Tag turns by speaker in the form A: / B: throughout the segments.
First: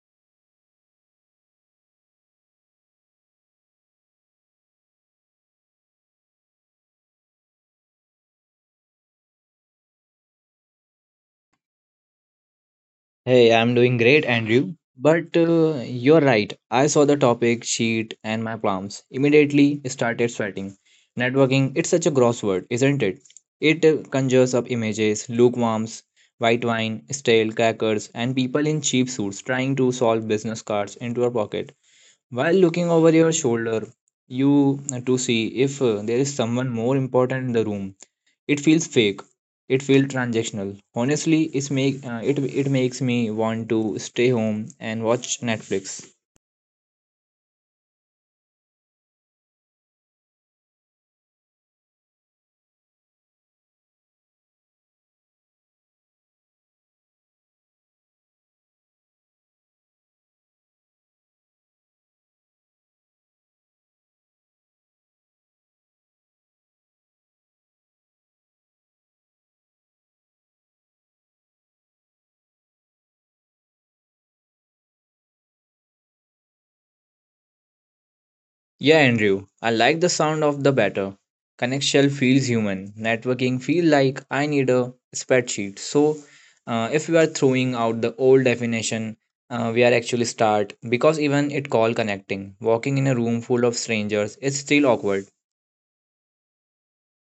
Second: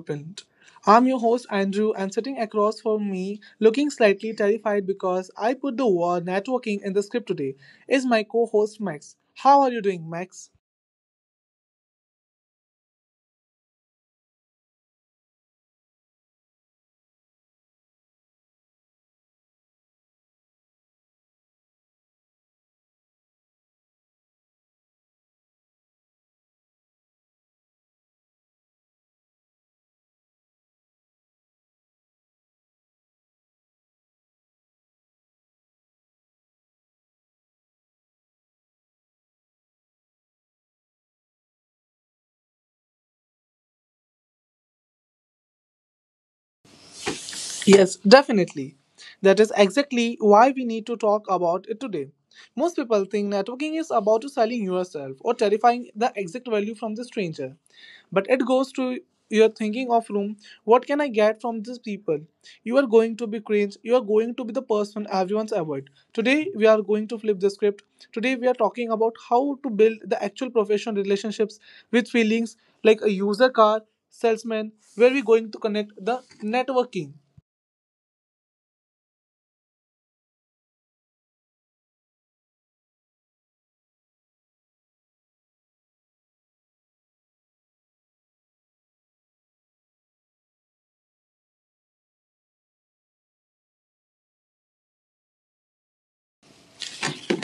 A: Blueprint. I'm your host Andrew, and sitting across from me, looking slightly terrified because I put the word networking in the script today, is my co-host Max. How are you doing, Max?
B: Hey, I'm doing great, Andrew. But you're right. I saw the topic sheet and my palms immediately started sweating. Networking, it's such a gross word, isn't it? It conjures up images, lukewarms, white wine, stale crackers, and people in cheap suits trying to solve business cards into your pocket. While looking over your shoulder, you to see if there is someone more important in the room, it feels fake, it feels transactional, honestly it it makes me want to stay home and watch Netflix.
A: Yes, definitely. That is exactly why we need to talk about it today. Most people think networking is about to selling yourself or terrifying the exact value from the stranger. But it goes to your thinking of room, what can I get from these people? You are going to be cringe, you are going to be the person everyone's avoid. Today we are going to flip the script. Today we are talking about how to build the actual professional relationships with feelings like a user car salesman where we going to connect the networking.
B: Yeah, Andrew, I like the sound of the better. Connect shell feels human, networking feel like I need a spreadsheet. So if we are throwing out the old definition, we are actually start, because even it call connecting, walking in a room full of strangers is still awkward.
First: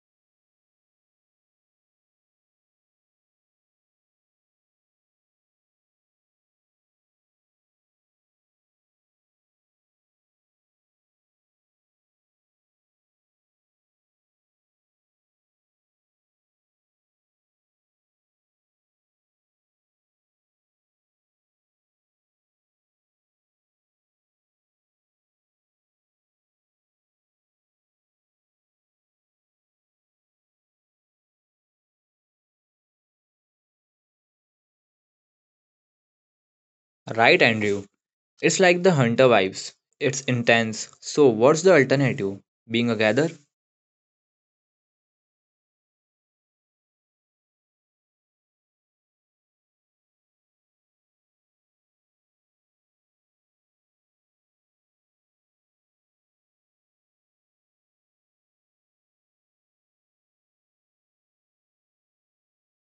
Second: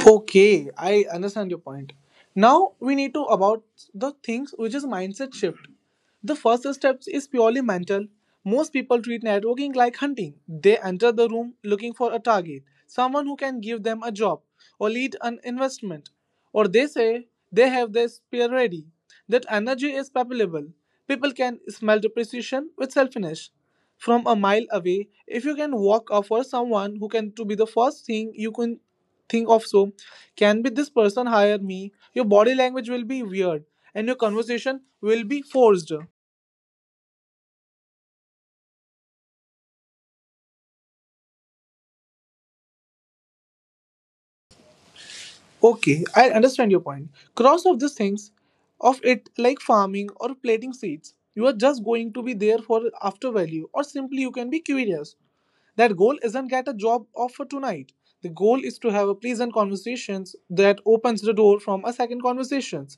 A: Okay, I understand your point. Now we need to about the things which is mindset shift. The first step is purely mental. Most people treat networking like hunting. They enter the room looking for a target, someone who can give them a job or lead an investment, or they say they have their spear ready. That energy is palpable. People can smell the precision with selfishness. From a mile away, if you can walk up for someone who can to be the first thing you can think of so, can be this person hire me? Your body language will be weird and your conversation will be forced.
B: Right, Andrew. It's like the hunter vibes. It's intense. So, what's the alternative? Being a gather?
A: Okay, I understand your point. Cross of these things, of it like farming or planting seeds, you are just going to be there for after value, or simply you can be curious. That goal isn't get a job offer tonight. The goal is to have a pleasant conversations that opens the door from a second conversations.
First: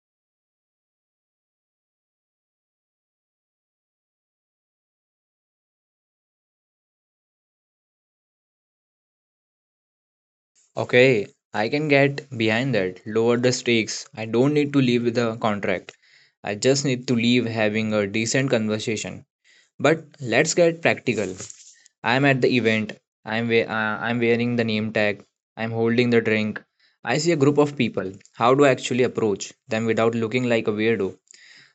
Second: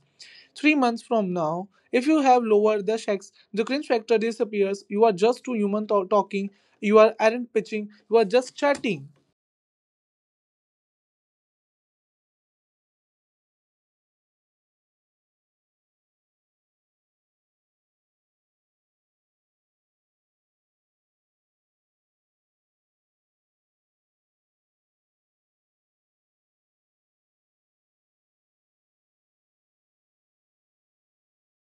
A: 3 months from now, if you have lowered the checks, the cringe factor disappears. You are just talking. You are aren't pitching. You are just chatting.
B: Okay, I can get behind that. Lower the stakes. I don't need to leave with a contract. I just need to leave having a decent conversation. But let's get practical. I'm at the event. I'm wearing the name tag. I'm holding the drink. I see a group of people. How do I actually approach them without looking like a weirdo?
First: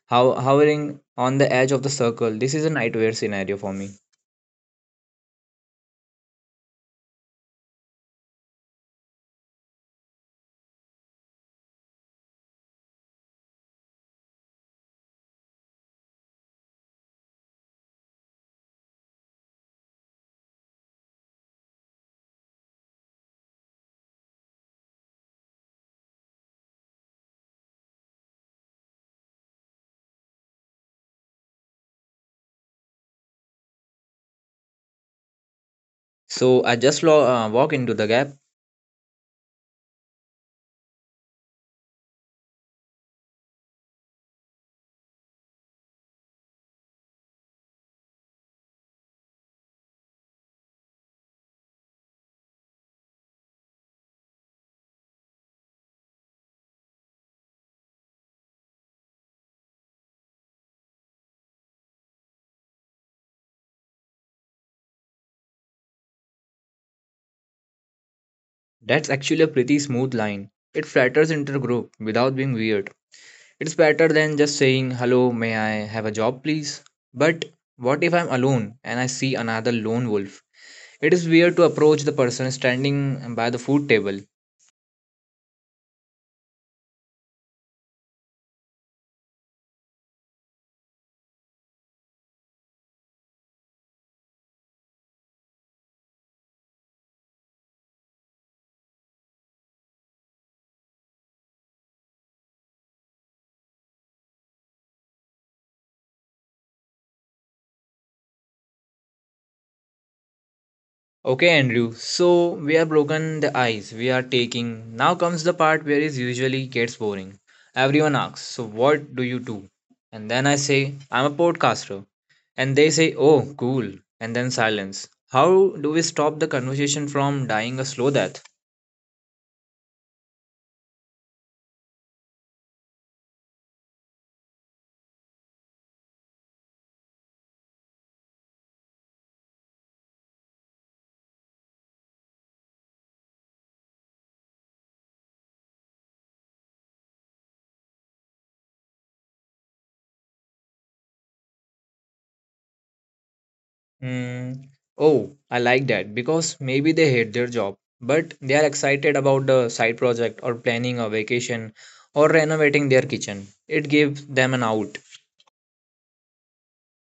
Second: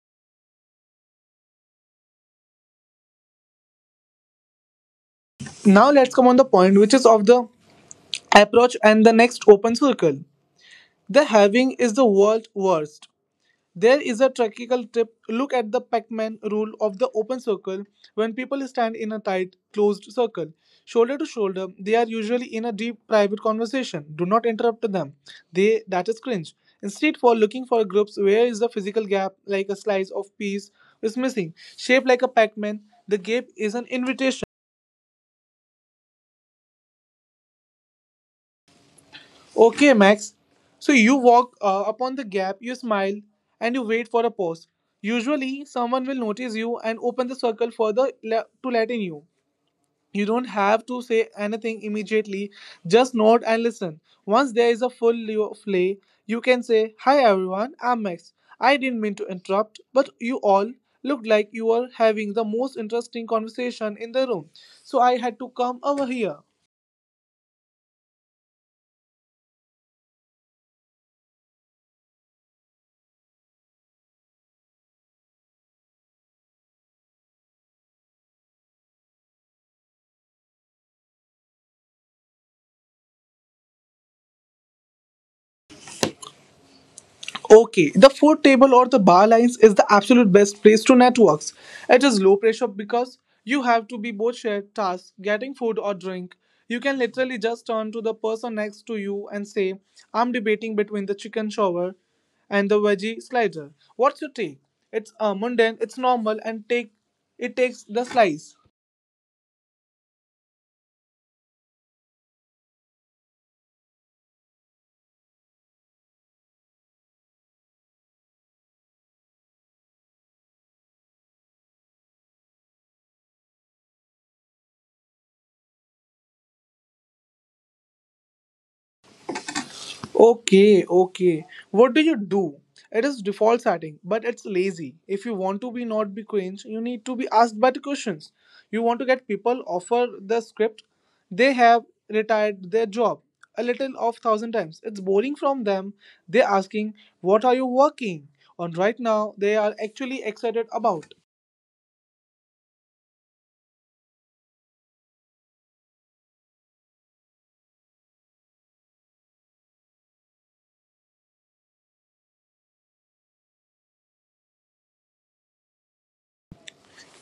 B: How hovering on the edge of the circle. This is a nightmare scenario for me.
A: Now let's come on the point, which is of the approach and the next open circle. The having is the world worst. There is a tactical tip. Look at the Pac-Man rule of the open circle. When people stand in a tight, closed circle, shoulder to shoulder, they are usually in a deep private conversation. Do not interrupt them. They that is cringe. Instead, for looking for groups where is the physical gap, like a slice of piece is missing, shaped like a Pac-Man, the gap is an invitation.
B: So I just walk into the gap.
A: Okay, Max. So you walk upon the gap, you smile, and you wait for a pause. Usually, someone will notice you and open the circle further to let in you. You don't have to say anything immediately, just nod and listen. Once there is a full play, you can say, Hi everyone, I'm Max. I didn't mean to interrupt, but you all looked like you were having the most interesting conversation in the room, so I had to come over here.
B: That's actually a pretty smooth line. It flatters into the group without being weird. It's better than just saying, "Hello, may I have a job, please?" But what if I'm alone and I see another lone wolf? It is weird to approach the person standing by the food table.
A: Okay, the food table or the bar lines is the absolute best place to networks. It is low pressure because you have to be both shared tasks, getting food or drink. You can literally just turn to the person next to you and say, I'm debating between the chicken shower and the veggie slider. What's your take? It's mundane, it's normal, and take it takes the slice.
B: Okay, Andrew, so we have broken the ice we are taking. Now comes the part where it usually gets boring. Everyone asks, "So what do you do?" And then I say, "I'm a podcaster." And they say, "Oh, cool," and then silence. How do we stop the conversation from dying a slow death?
A: Okay, okay. What do you do? It is default setting, but it's lazy. If you want to be not be cringe, you need to be asked better questions. You want to get people offer the script. They have retired their job a little of thousand times. It's boring from them. They're asking, what are you working on right now? They are actually excited about.
B: Hmm. Oh, I like that because maybe they hate their job, but they are excited about the side project or planning a vacation or renovating their kitchen. It gives them an out.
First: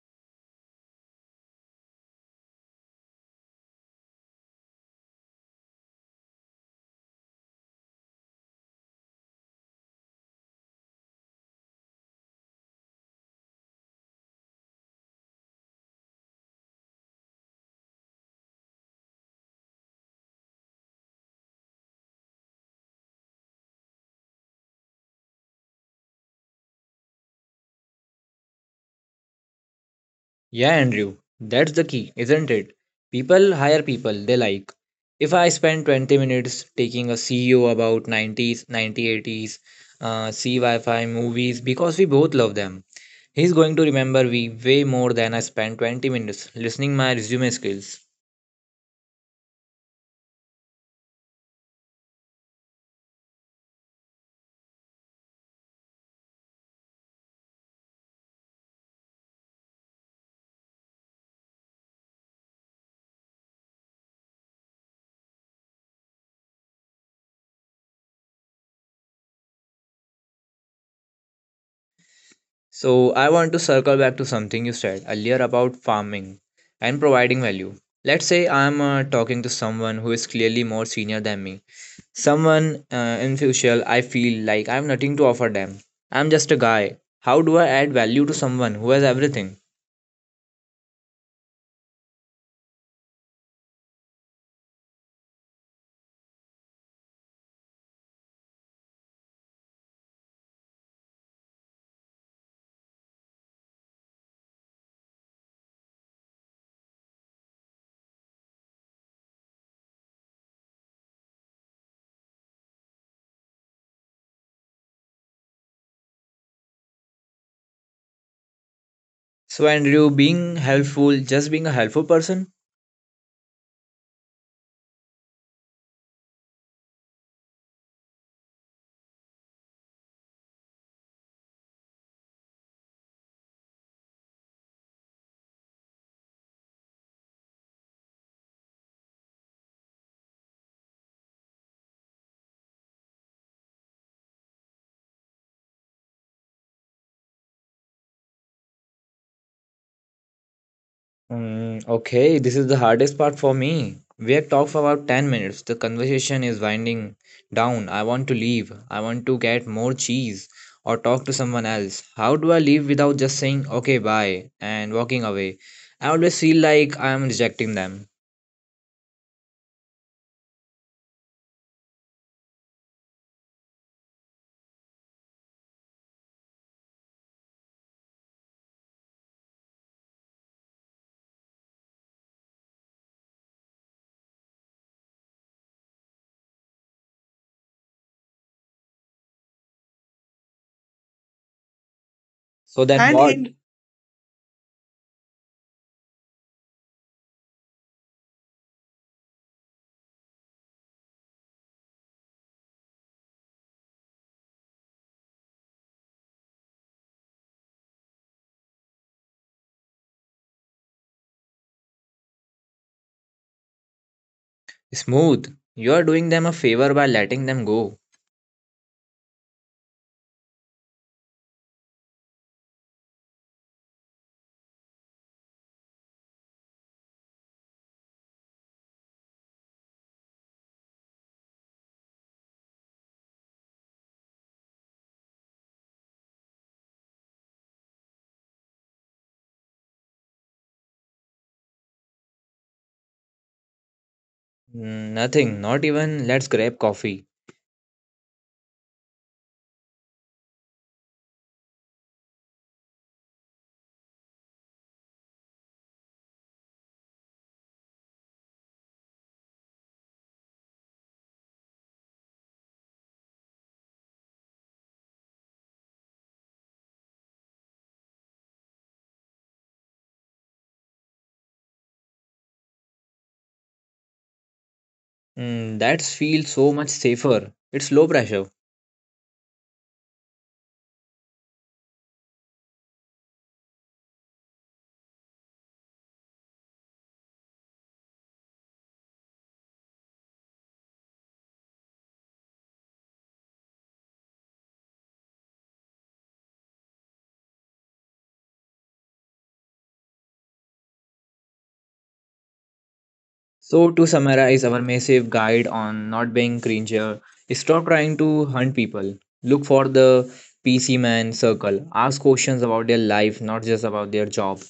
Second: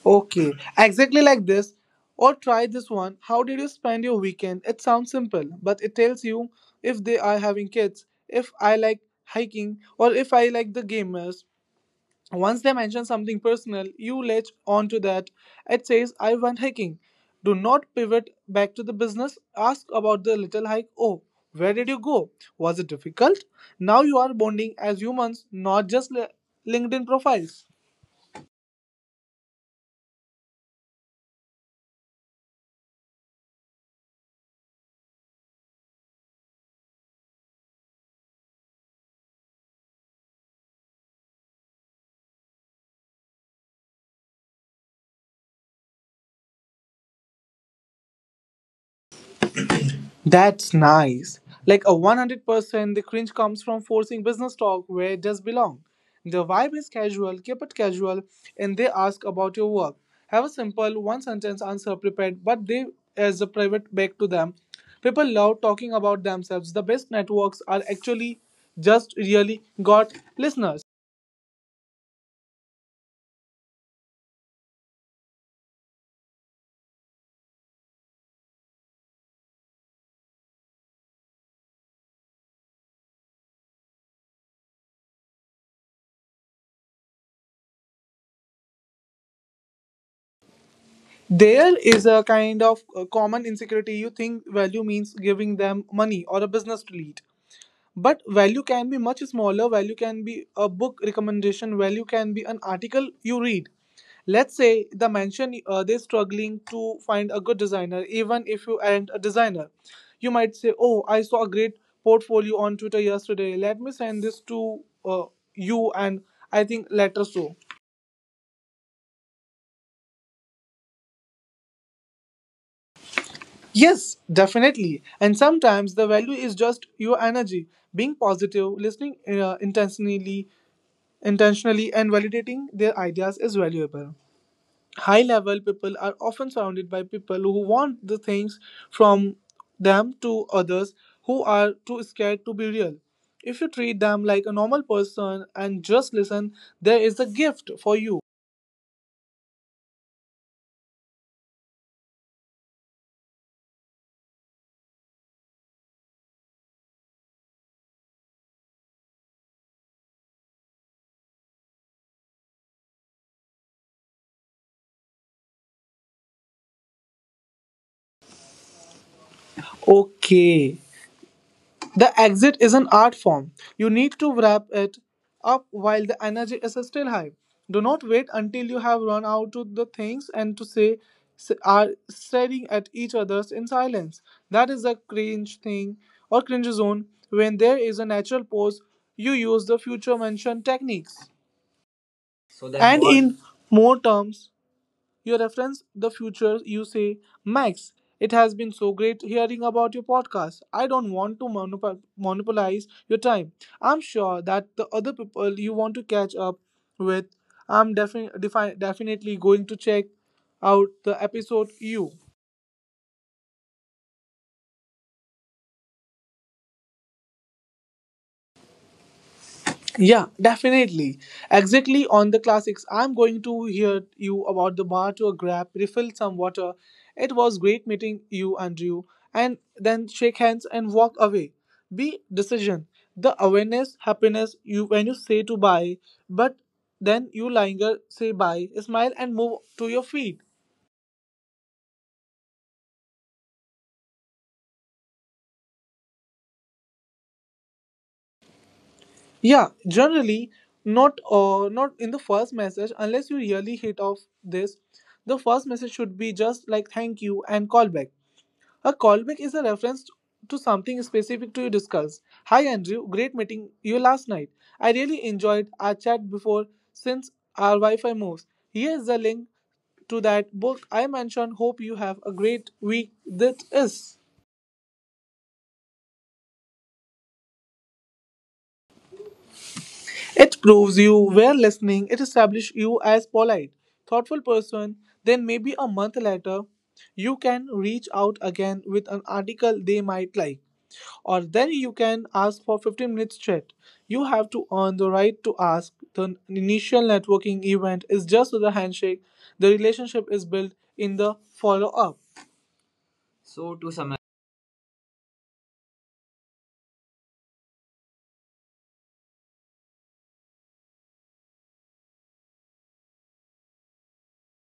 A: Okay, exactly like this. Or try this one. How did you spend your weekend? It sounds simple, but it tells you if they are having kids, if I like hiking, or if I like the gamers. Once they mention something personal, you latch onto that. It says, I went hiking. Do not pivot back to the business. Ask about the little hike. Oh, where did you go? Was it difficult? Now you are bonding as humans, not just LinkedIn profiles.
B: Yeah, Andrew, that's the key, isn't it? People hire people they like. If I spend 20 minutes taking a CEO about '90s, '90-'80s, CYFI movies because we both love them, he's going to remember me way more than I spent 20 minutes listening my resume skills.
A: That's nice. Like a 100% the cringe comes from forcing business talk where it does belong. The vibe is casual, keep it casual, and they ask about your work. Have a simple one sentence answer prepared, but they as a private back to them. People love talking about themselves. The best networks are actually just really got listeners.
B: So I want to circle back to something you said earlier about farming and providing value. Let's say I'm talking to someone who is clearly more senior than me. Someone in future I feel like I have nothing to offer them. I'm just a guy. How do I add value to someone who has everything?
A: There is a kind of common insecurity. You think value means giving them money or a business lead, but value can be much smaller. Value can be a book recommendation, value can be an article you read. Let's say the mention they're struggling to find a good designer. Even if you aren't a designer, you might say, oh, I saw a great portfolio on Twitter yesterday, let me send this to you and I think later so.
B: So Andrew, being helpful, just being a helpful person.
A: Yes, definitely. And sometimes the value is just your energy, being positive, listening intentionally. Intentionally and validating their ideas is valuable. High level people are often surrounded by people who want the things from them to others who are too scared to be real. If you treat them like a normal person and just listen, there is a gift for you.
B: Mm, okay, this is the hardest part for me. We have talked for about 10 minutes. The conversation is winding down. I want to leave. I want to get more cheese or talk to someone else. How do I leave without just saying, "Okay, bye," and walking away? I always feel like I am rejecting them.
A: Okay, the exit is an art form. You need to wrap it up while the energy is still high. Do not wait until you have run out of the things and to say are staring at each other in silence. That is a cringe thing or cringe zone. When there is a natural pause, you use the future mention techniques. So
B: So
A: then,
B: then
A: and
B: and
A: what?
B: what?
A: In
B: In
A: more terms, you reference the future. You say, Max, it has been so great hearing about your podcast. I don't want to monopolize your time. I'm sure that the other people you want to catch up with, I'm definitely going to check out the episode you.
B: smooth. You are doing them a favor by letting them go.
A: Yeah, definitely. Exactly on the classics. I'm going to hear you about the bar to a grab, refill some water. It was great meeting you, Andrew. And then shake hands and walk away. Be decision. The awareness, happiness, you when you say to bye, but then you linger, say bye, smile and move to your feet.
B: Mm, nothing, not even let's grab coffee.
A: Yeah, generally not not in the first message unless you really hit off this. The first message should be just like thank you and call back. A callback is a reference to something specific to your discuss. Hi Andrew, great meeting you last night. I really enjoyed our chat before since our Wi-Fi moves. Here's the link to that book I mentioned. Hope you have a great week. This is.
B: Mm, that feels so much safer. It's low pressure.
A: It proves you were listening. It establishes you as polite, thoughtful person. Then maybe a month later, you can reach out again with an article they might like, or then you can ask for 15 minutes chat. You have to earn the right to ask. The initial networking event is just the handshake. The relationship is built in the follow up.
B: So,
A: So,
B: to
A: to summarize,
B: summarize our massive guide on not being cringer, stop trying to hunt people. Look for the PC man circle. Ask questions about their life, not just about their job.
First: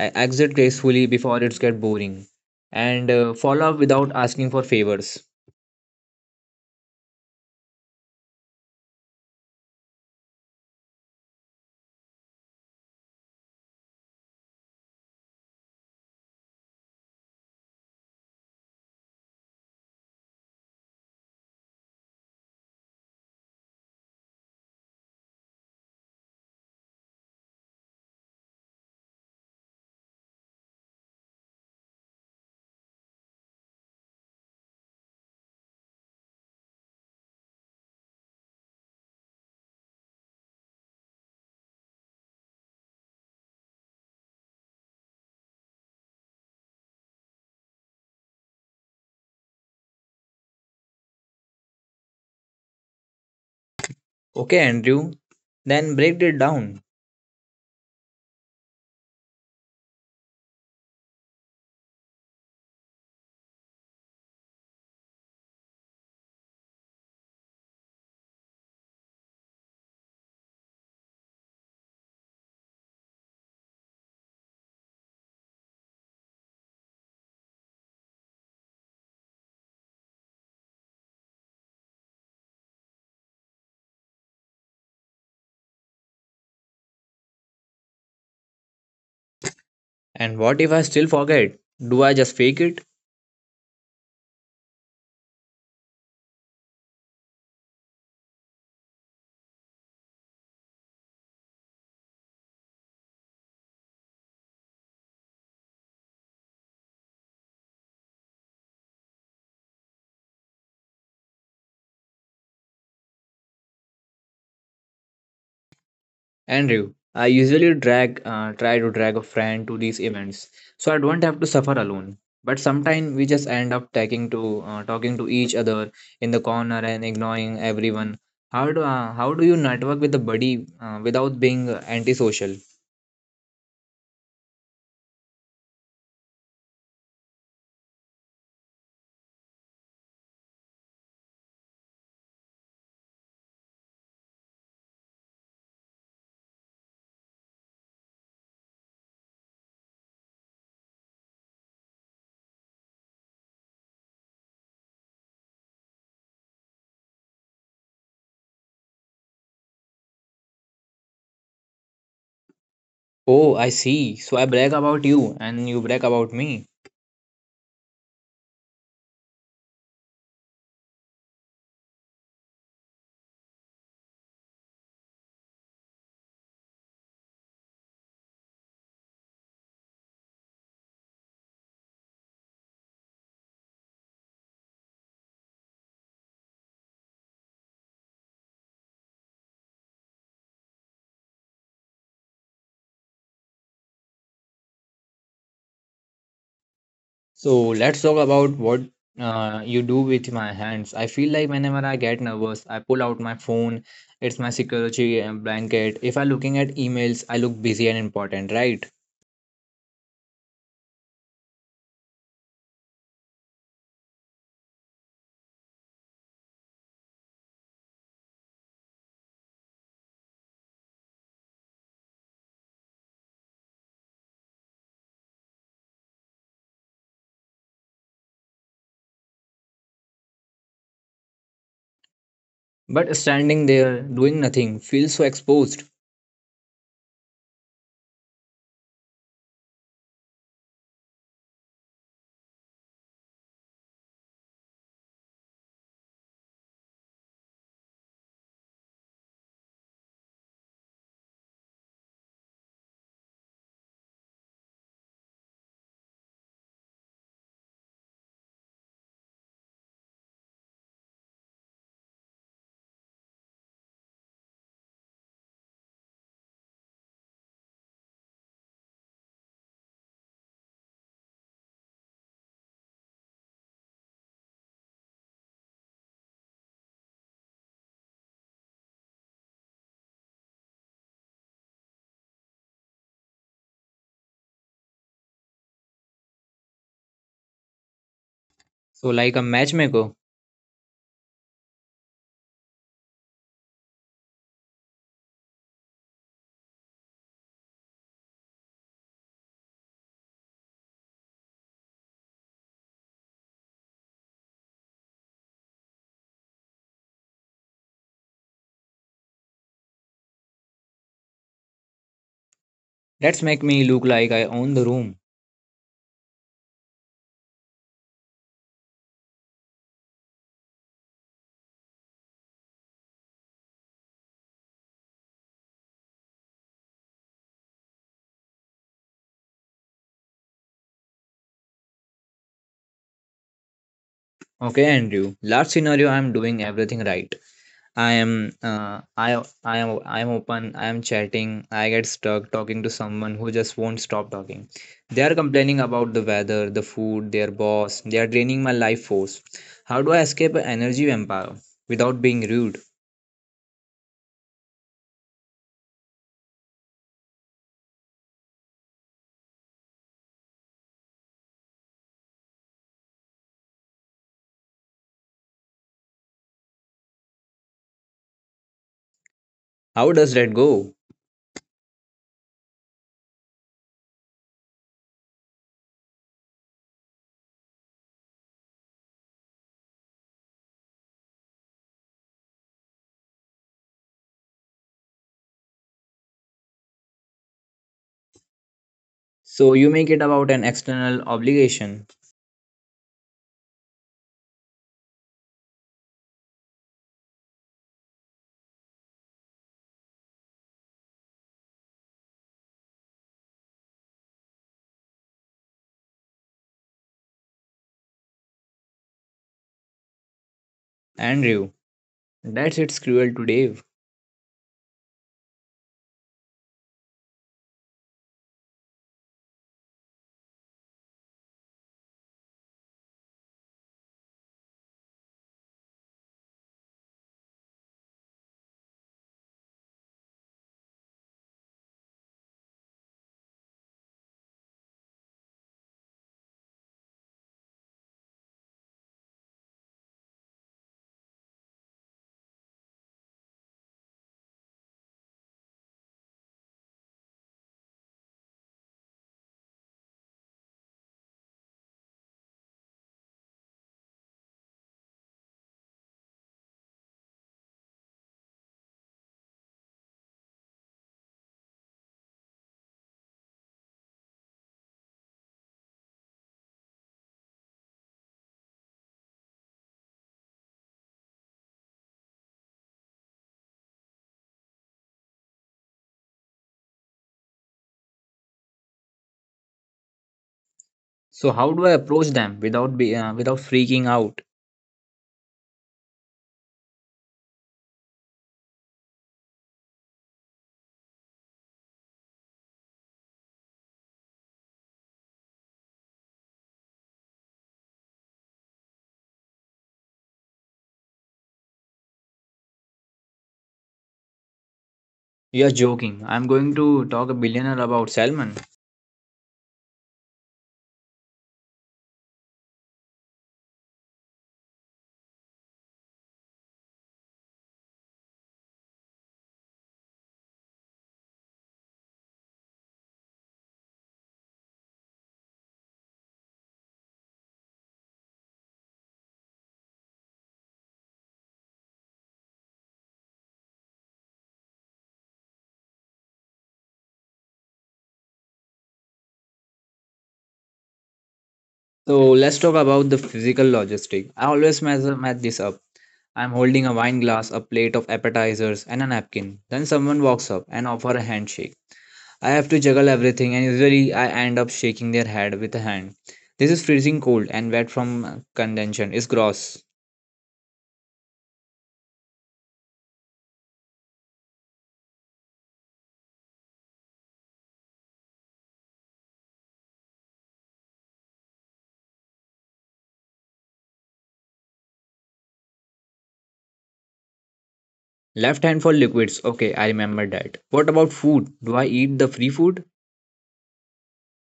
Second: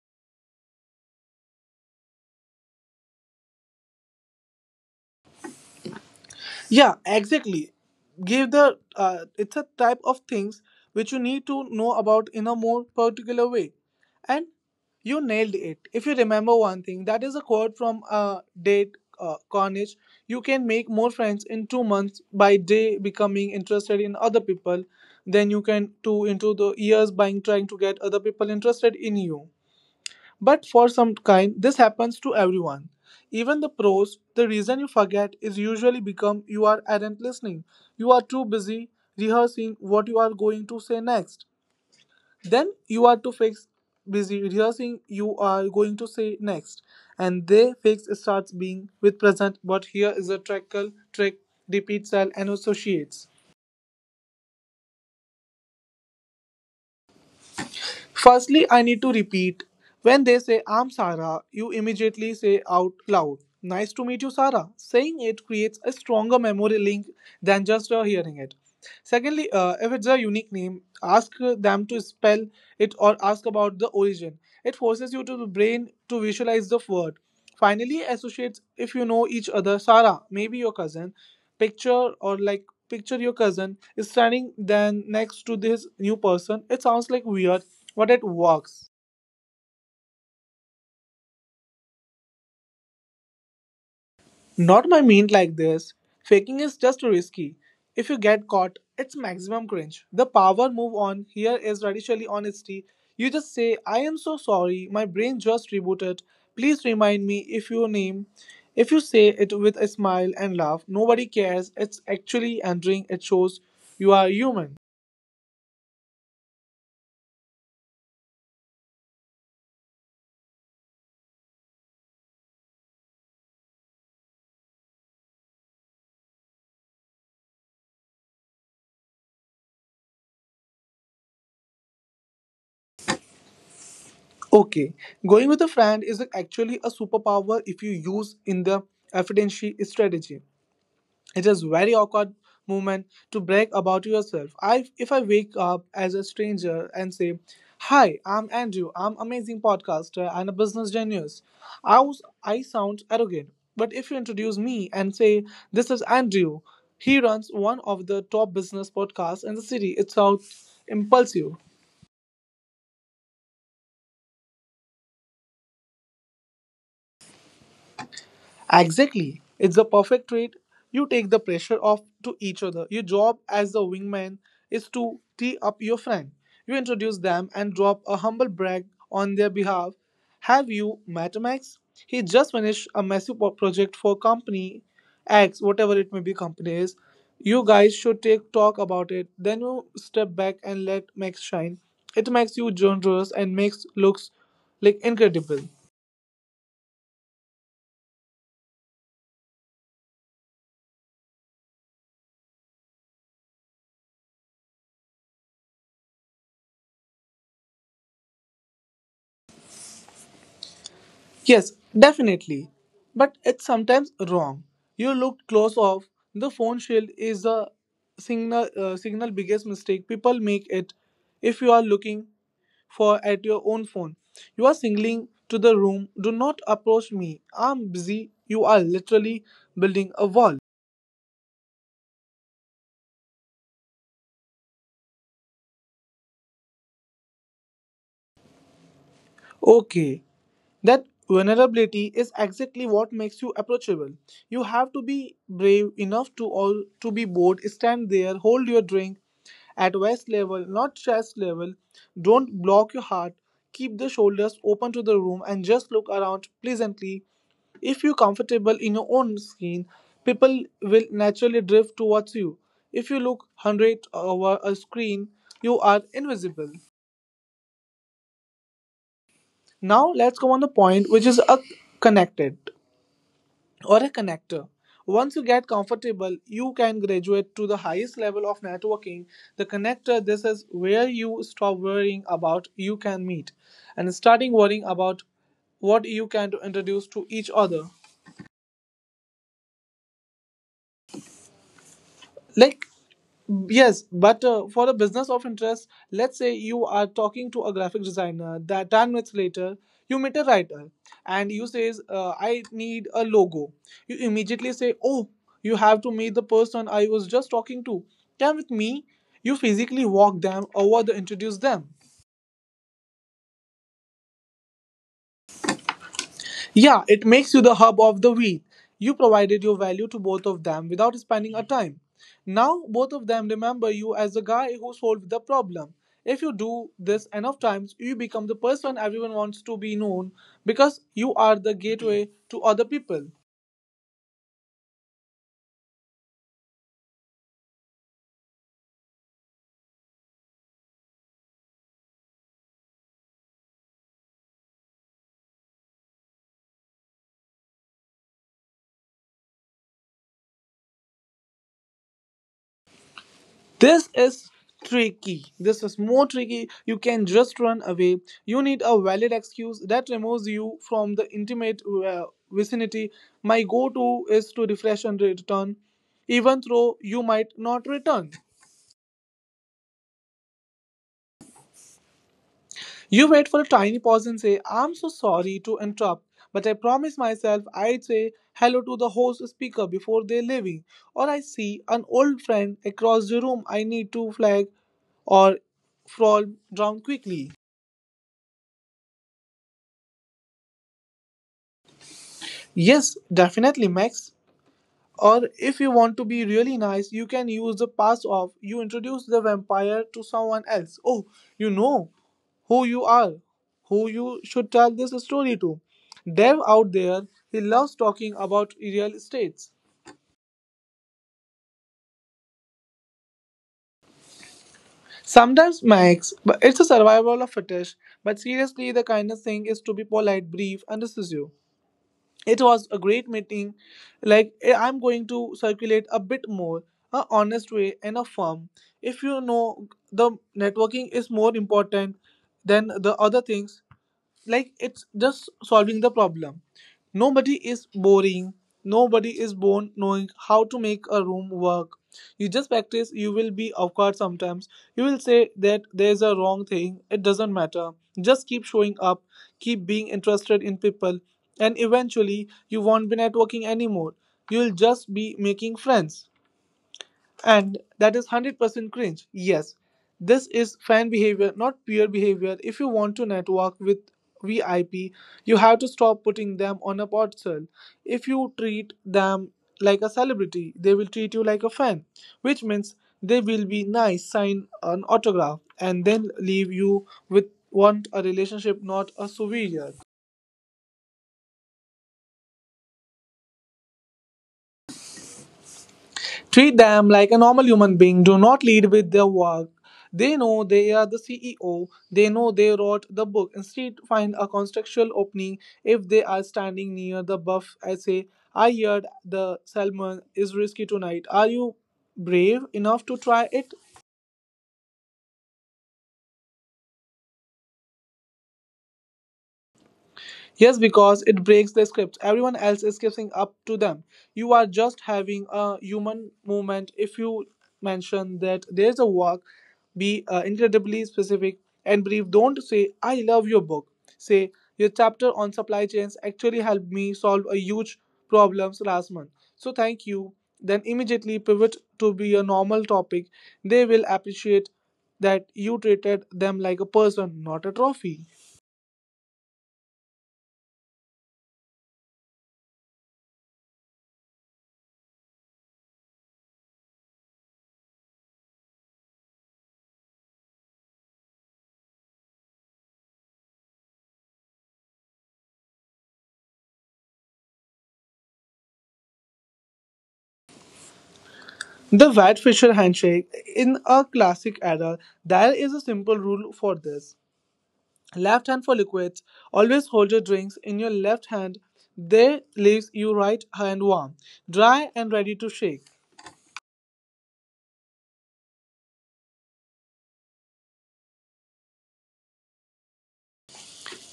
B: Exit gracefully before it's get boring. And follow up without asking for favors.
A: yeah, exactly. Give the it's a type of things which you need to know about in a more particular way, and you nailed it. If you remember one thing, that is a quote from Date Carnage. You can make more friends in 2 months by day becoming interested in other people than you can two into the years by trying to get other people interested in you. But for some kind, this happens to everyone. Even the pros, the reason you forget is usually become you are aren't listening. You are too busy rehearsing what you are going to say next. Then you are too fix busy rehearsing you are going to say next. And they fix starts being with present, but here is a trickle trick, repeats and associates.
B: Okay, Andrew? Then break it down.
A: Firstly, I need to repeat. When they say, I'm Sarah, you immediately say out loud, nice to meet you, Sarah. Saying it creates a stronger memory link than just hearing it. Secondly, if it's a unique name, ask them to spell it or ask about the origin. It forces you to the brain to visualize the word. Finally, associates, if you know each other, Sarah, maybe your cousin, picture or like picture your cousin is standing then next to this new person. It sounds like weird, but it works.
B: And what if I still forget? Do I just fake it?
A: Not by mean like this. Faking is just risky. If you get caught, it's maximum cringe. The power move on here is radically honesty. You just say, I am so sorry, my brain just rebooted. Please remind me if your name. If you say it with a smile and laugh, nobody cares. It's actually entering, it shows you are human.
B: Andrew, I usually drag try to drag a friend to these events so I don't have to suffer alone. But sometimes we just end up talking to each other in the corner and ignoring everyone. How do you network with a buddy without being antisocial?
A: Okay, going with a friend is actually a superpower if you use in the efficiency strategy. It is very awkward moment to brag about yourself. I if I wake up as a stranger and say, "Hi, I'm Andrew. I'm amazing podcaster and a business genius." I sound arrogant, but if you introduce me and say, "This is Andrew. He runs one of the top business podcasts in the city," it sounds impulsive.
B: Oh, I see. So I brag about you and you brag about me.
A: Exactly. It's a perfect trade. You take the pressure off to each other. Your job as the wingman is to tee up your friend. You introduce them and drop a humble brag on their behalf. Have you met Max? He just finished a massive project for company X, whatever it may be, company is. You guys should take talk about it. Then you step back and let Max shine. It makes you generous and makes looks like incredible.
B: So let's talk about what you do with my hands. I feel like whenever I get nervous, I pull out my phone. It's my security blanket. If I'm looking at emails, I look busy and important, right?
A: Yes, definitely. But it's sometimes wrong. You looked close off. The phone shield is the signal biggest mistake people make it if you are looking for at your own phone. You are singling to the room. Do not approach me. I'm busy. You are literally building a wall.
B: But standing there doing nothing feels so exposed.
A: Okay, that vulnerability is exactly what makes you approachable. You have to be brave enough to all to be bold, stand there, hold your drink at waist level, not chest level. Don't block your heart. Keep the shoulders open to the room and just look around pleasantly. If you're comfortable in your own skin, people will naturally drift towards you. If you look 100 over a screen, you are invisible. Now let's come on the point which is connected. Or a connector. Once you get comfortable, you can graduate to the highest level of networking. The connector, this is where you stop worrying about you can meet and starting worrying about what you can to introduce to each other.
B: So like a matchmaker,
A: Like yes, but for a business of interest, let's say you are talking to a graphic designer that 10 minutes later you meet a writer and you says, I need a logo. You immediately say, oh, you have to meet the person I was just talking to. Come with me. You physically walk them over the introduce them.
B: let's make me look like I own the room.
A: Yeah, it makes you the hub of the wheat. You provided your value to both of them without spending a time. Now, both of them remember you as the guy who solved the problem. If you do this enough times, you become the person everyone wants to be known because you are the gateway to other people.
B: Okay, Andrew. Last scenario, I'm doing everything right. I am open. I am chatting. I get stuck talking to someone who just won't stop talking. They are complaining about the weather, the food, their boss. They are draining my life force. How do I escape an energy vampire without being rude?
A: This is tricky. This is more tricky. You can just run away. You need a valid excuse that removes you from the intimate uh, vicinity. My go to is to refresh and return, even though you might not return.
B: How does that go?
A: You wait for a tiny pause and say, I'm so sorry to interrupt, but I promise myself I'd say hello to the host speaker before they're leaving. Or I see an old friend across the room I need to flag or fall down quickly.
B: So you make it about an external obligation.
A: Yes, definitely, Max. Or if you want to be really nice, you can use the pass off. You introduce the vampire to someone else. Oh, you know who you are, who you should tell this story to. Dev out there, he loves talking about real estates.
B: Andrew, that's it's cruel to Dave.
A: Sometimes, Max, but it's a survival of fittest. But seriously, the kindest thing is to be polite, brief, and decisive. It was a great meeting like I'm going to circulate a bit more, a honest way and a firm. If you know the networking is more important than the other things, like it's just solving the problem. Nobody is boring. Nobody is born knowing how to make a room work. You just practice, you will be awkward sometimes. You will say that there's a wrong thing, it doesn't matter. Just keep showing up, keep being interested in people, and eventually you won't be networking anymore. You'll just be making friends. And that is 100% cringe. Yes, this is fan behavior, not peer behavior. If you want to network with VIP, you have to stop putting them on a pedestal. If you treat them like a celebrity, they will treat you like a fan, which means they will be nice, sign an autograph, and then leave you with want a relationship, not a souvenir.
B: So how do I approach them without be without freaking out?
A: Treat them like a normal human being. Do not lead with their work. They know they are the CEO. They know they wrote the book. Instead, find a contextual opening if they are standing near the buff. I say, I heard the salmon is risky tonight. Are you brave enough to try it?
B: You're joking. I'm going to talk a billionaire about salmon.
A: Yes, because it breaks the script. Everyone else is kissing up to them. You are just having a human movement. If you mention that there's a walk, be incredibly specific and brief. Don't say, I love your book. Say, your chapter on supply chains actually helped me solve a huge problems last month. So thank you. Then immediately pivot to be a normal topic. They will appreciate that you treated them like a person, not a trophy.
B: So let's talk about the physical logistic. I always measure match this up. I'm holding a wine glass, a plate of appetizers, and a napkin. Then someone walks up and offer a handshake. I have to juggle everything, and usually I end up shaking their head with a hand. This is freezing cold and wet from condension. It's gross.
A: The Vat Fisher handshake. In a classic error, there is a simple rule for this. Left hand for liquids. Always hold your drinks in your left hand. There leaves you right hand warm, dry, and ready to shake.
B: Left hand for liquids. Okay, I remember that. What about food? Do I eat the free food?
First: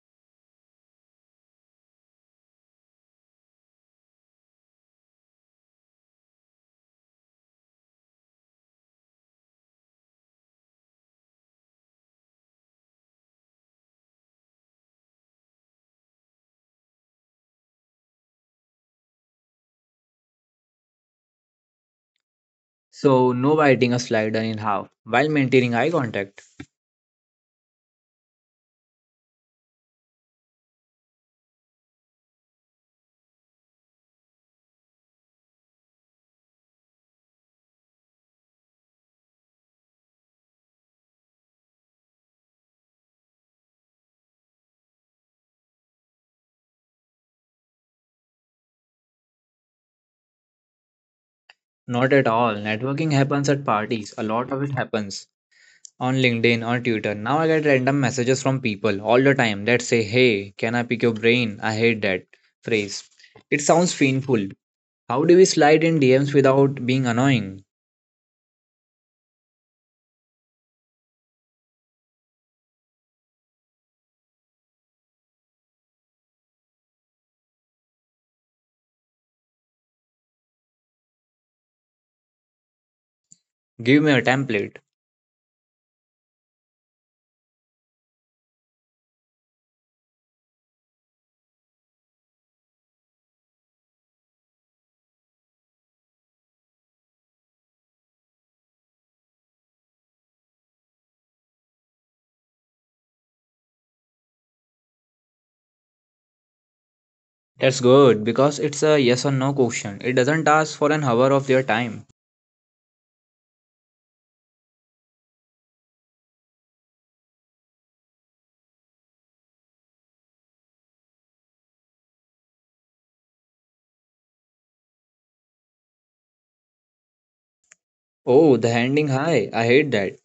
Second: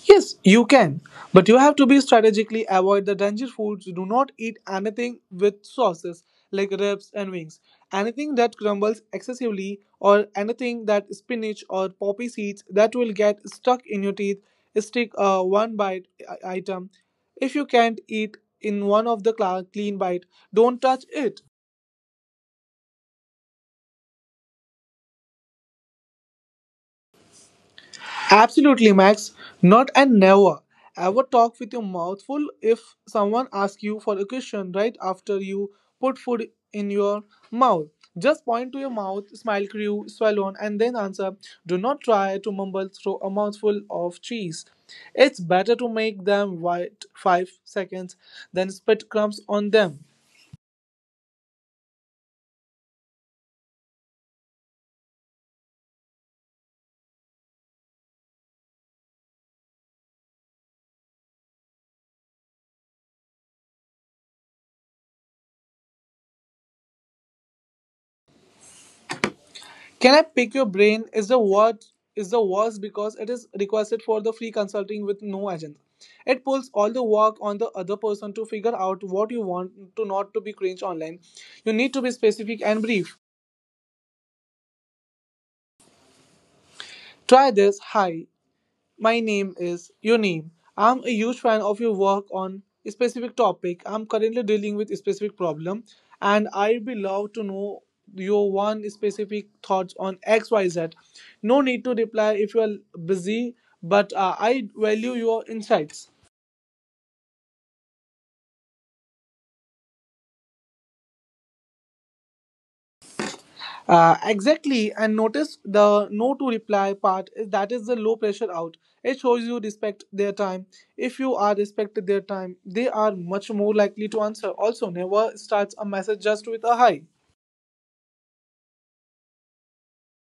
A: Yes, you can, but you have to be strategically avoid the danger foods. Do not eat anything with sauces like ribs and wings. Anything that crumbles excessively or anything that spinach or poppy seeds that will get stuck in your teeth. Stick a one bite item. If you can't eat in one of the clean bite, don't touch it.
B: So, no biting a slider in half while maintaining eye contact.
A: Absolutely, Max. Not and never. Ever talk with your mouth full if someone asks you for a question right after you put food in your mouth. Just point to your mouth, smile, crew, swallow, on, and then answer. Do not try to mumble through a mouthful of cheese. It's better to make them wait 5 seconds than spit crumbs on them.
B: Not at all. Networking happens at parties. A lot of it happens on LinkedIn, on Twitter. Now I get random messages from people all the time that say, "Hey, can I pick your brain?" I hate that phrase. It sounds painful. How do we slide in DMs without being annoying?
A: "Can I pick your brain" is the worst because it is requested for the free consulting with no agenda. It pulls all the work on the other person to figure out what you want to not to be cringe online. You need to be specific and brief.
B: Give me a template.
A: Try this. Hi, my name is your name. I'm a huge fan of your work on a specific topic. I'm currently dealing with a specific problem, and I'd be love to know your one specific thoughts on XYZ. No need to reply if you are busy, but I value your insights.
B: That's good because it's a yes or no question. It doesn't ask for an hour of their time.
A: Exactly, and notice the no to reply part is that is the low pressure out. It shows you respect their time. If you are respected their time, they are much more likely to answer. Also, never starts a message just with a hi.
B: Oh, the ending hi. I hate that.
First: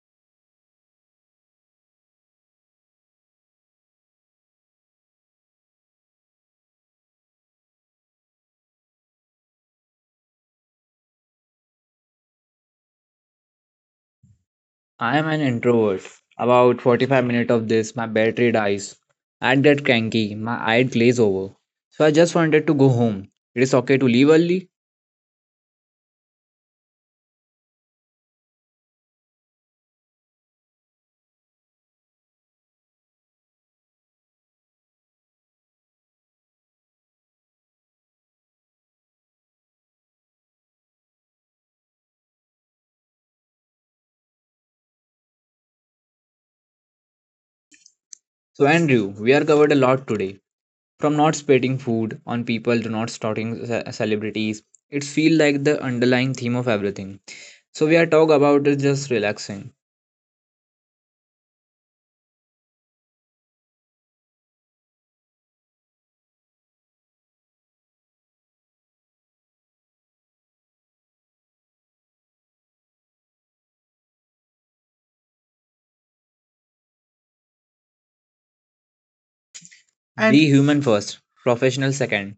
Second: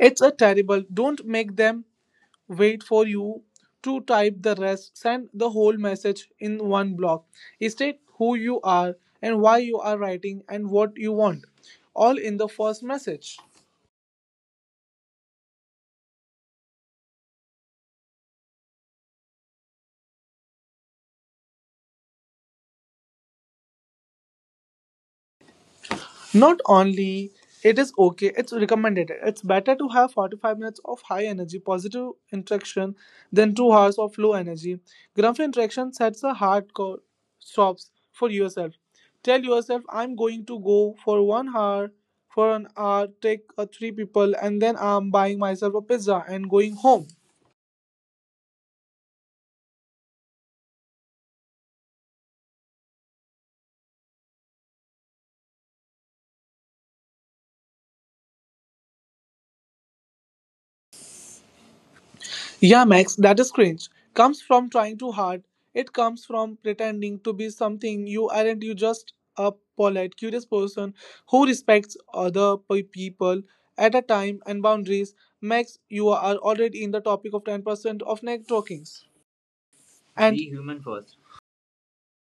A: It's a terrible. Don't make them wait for you to type the rest. Send the whole message in one block. State who you are and why you are writing and what you want, all in the first message.
B: I am an introvert. About 45 minutes of this, my battery dies. I get cranky, my eye glaze over. So I just wanted to go home. It is okay to leave early.
A: Not only it is okay, it's recommended. It's better to have 45 minutes of high energy positive interaction than 2 hours of low energy. Grumpy interaction sets a hardcore stops for yourself. Tell yourself, I'm going to go for 1 hour for an hour, take a 3 people, and then I'm buying myself a pizza and going home.
B: So, Andrew, we are covered a lot today. From not spitting food on people to not starting celebrities, it feels like the underlying theme of everything. So, we are talk about is just relaxing.
A: Yeah, Max, that is cringe. Comes from trying too hard. It comes from pretending to be something you aren't. You just a polite, curious person who respects other people at a time and boundaries. Max, you are already in the topic of 10% of networkings.
B: And be
A: And Be
B: human
A: human
B: first,
A: first.
B: professional second.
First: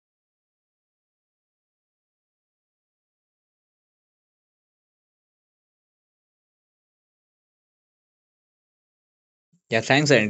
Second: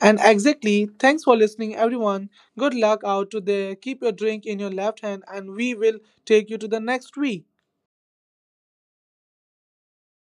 A: And exactly, thanks for listening, everyone. Good luck out to there. Keep your drink in your left hand, and we will take you to the next week.
B: Yeah, thanks, Andrew.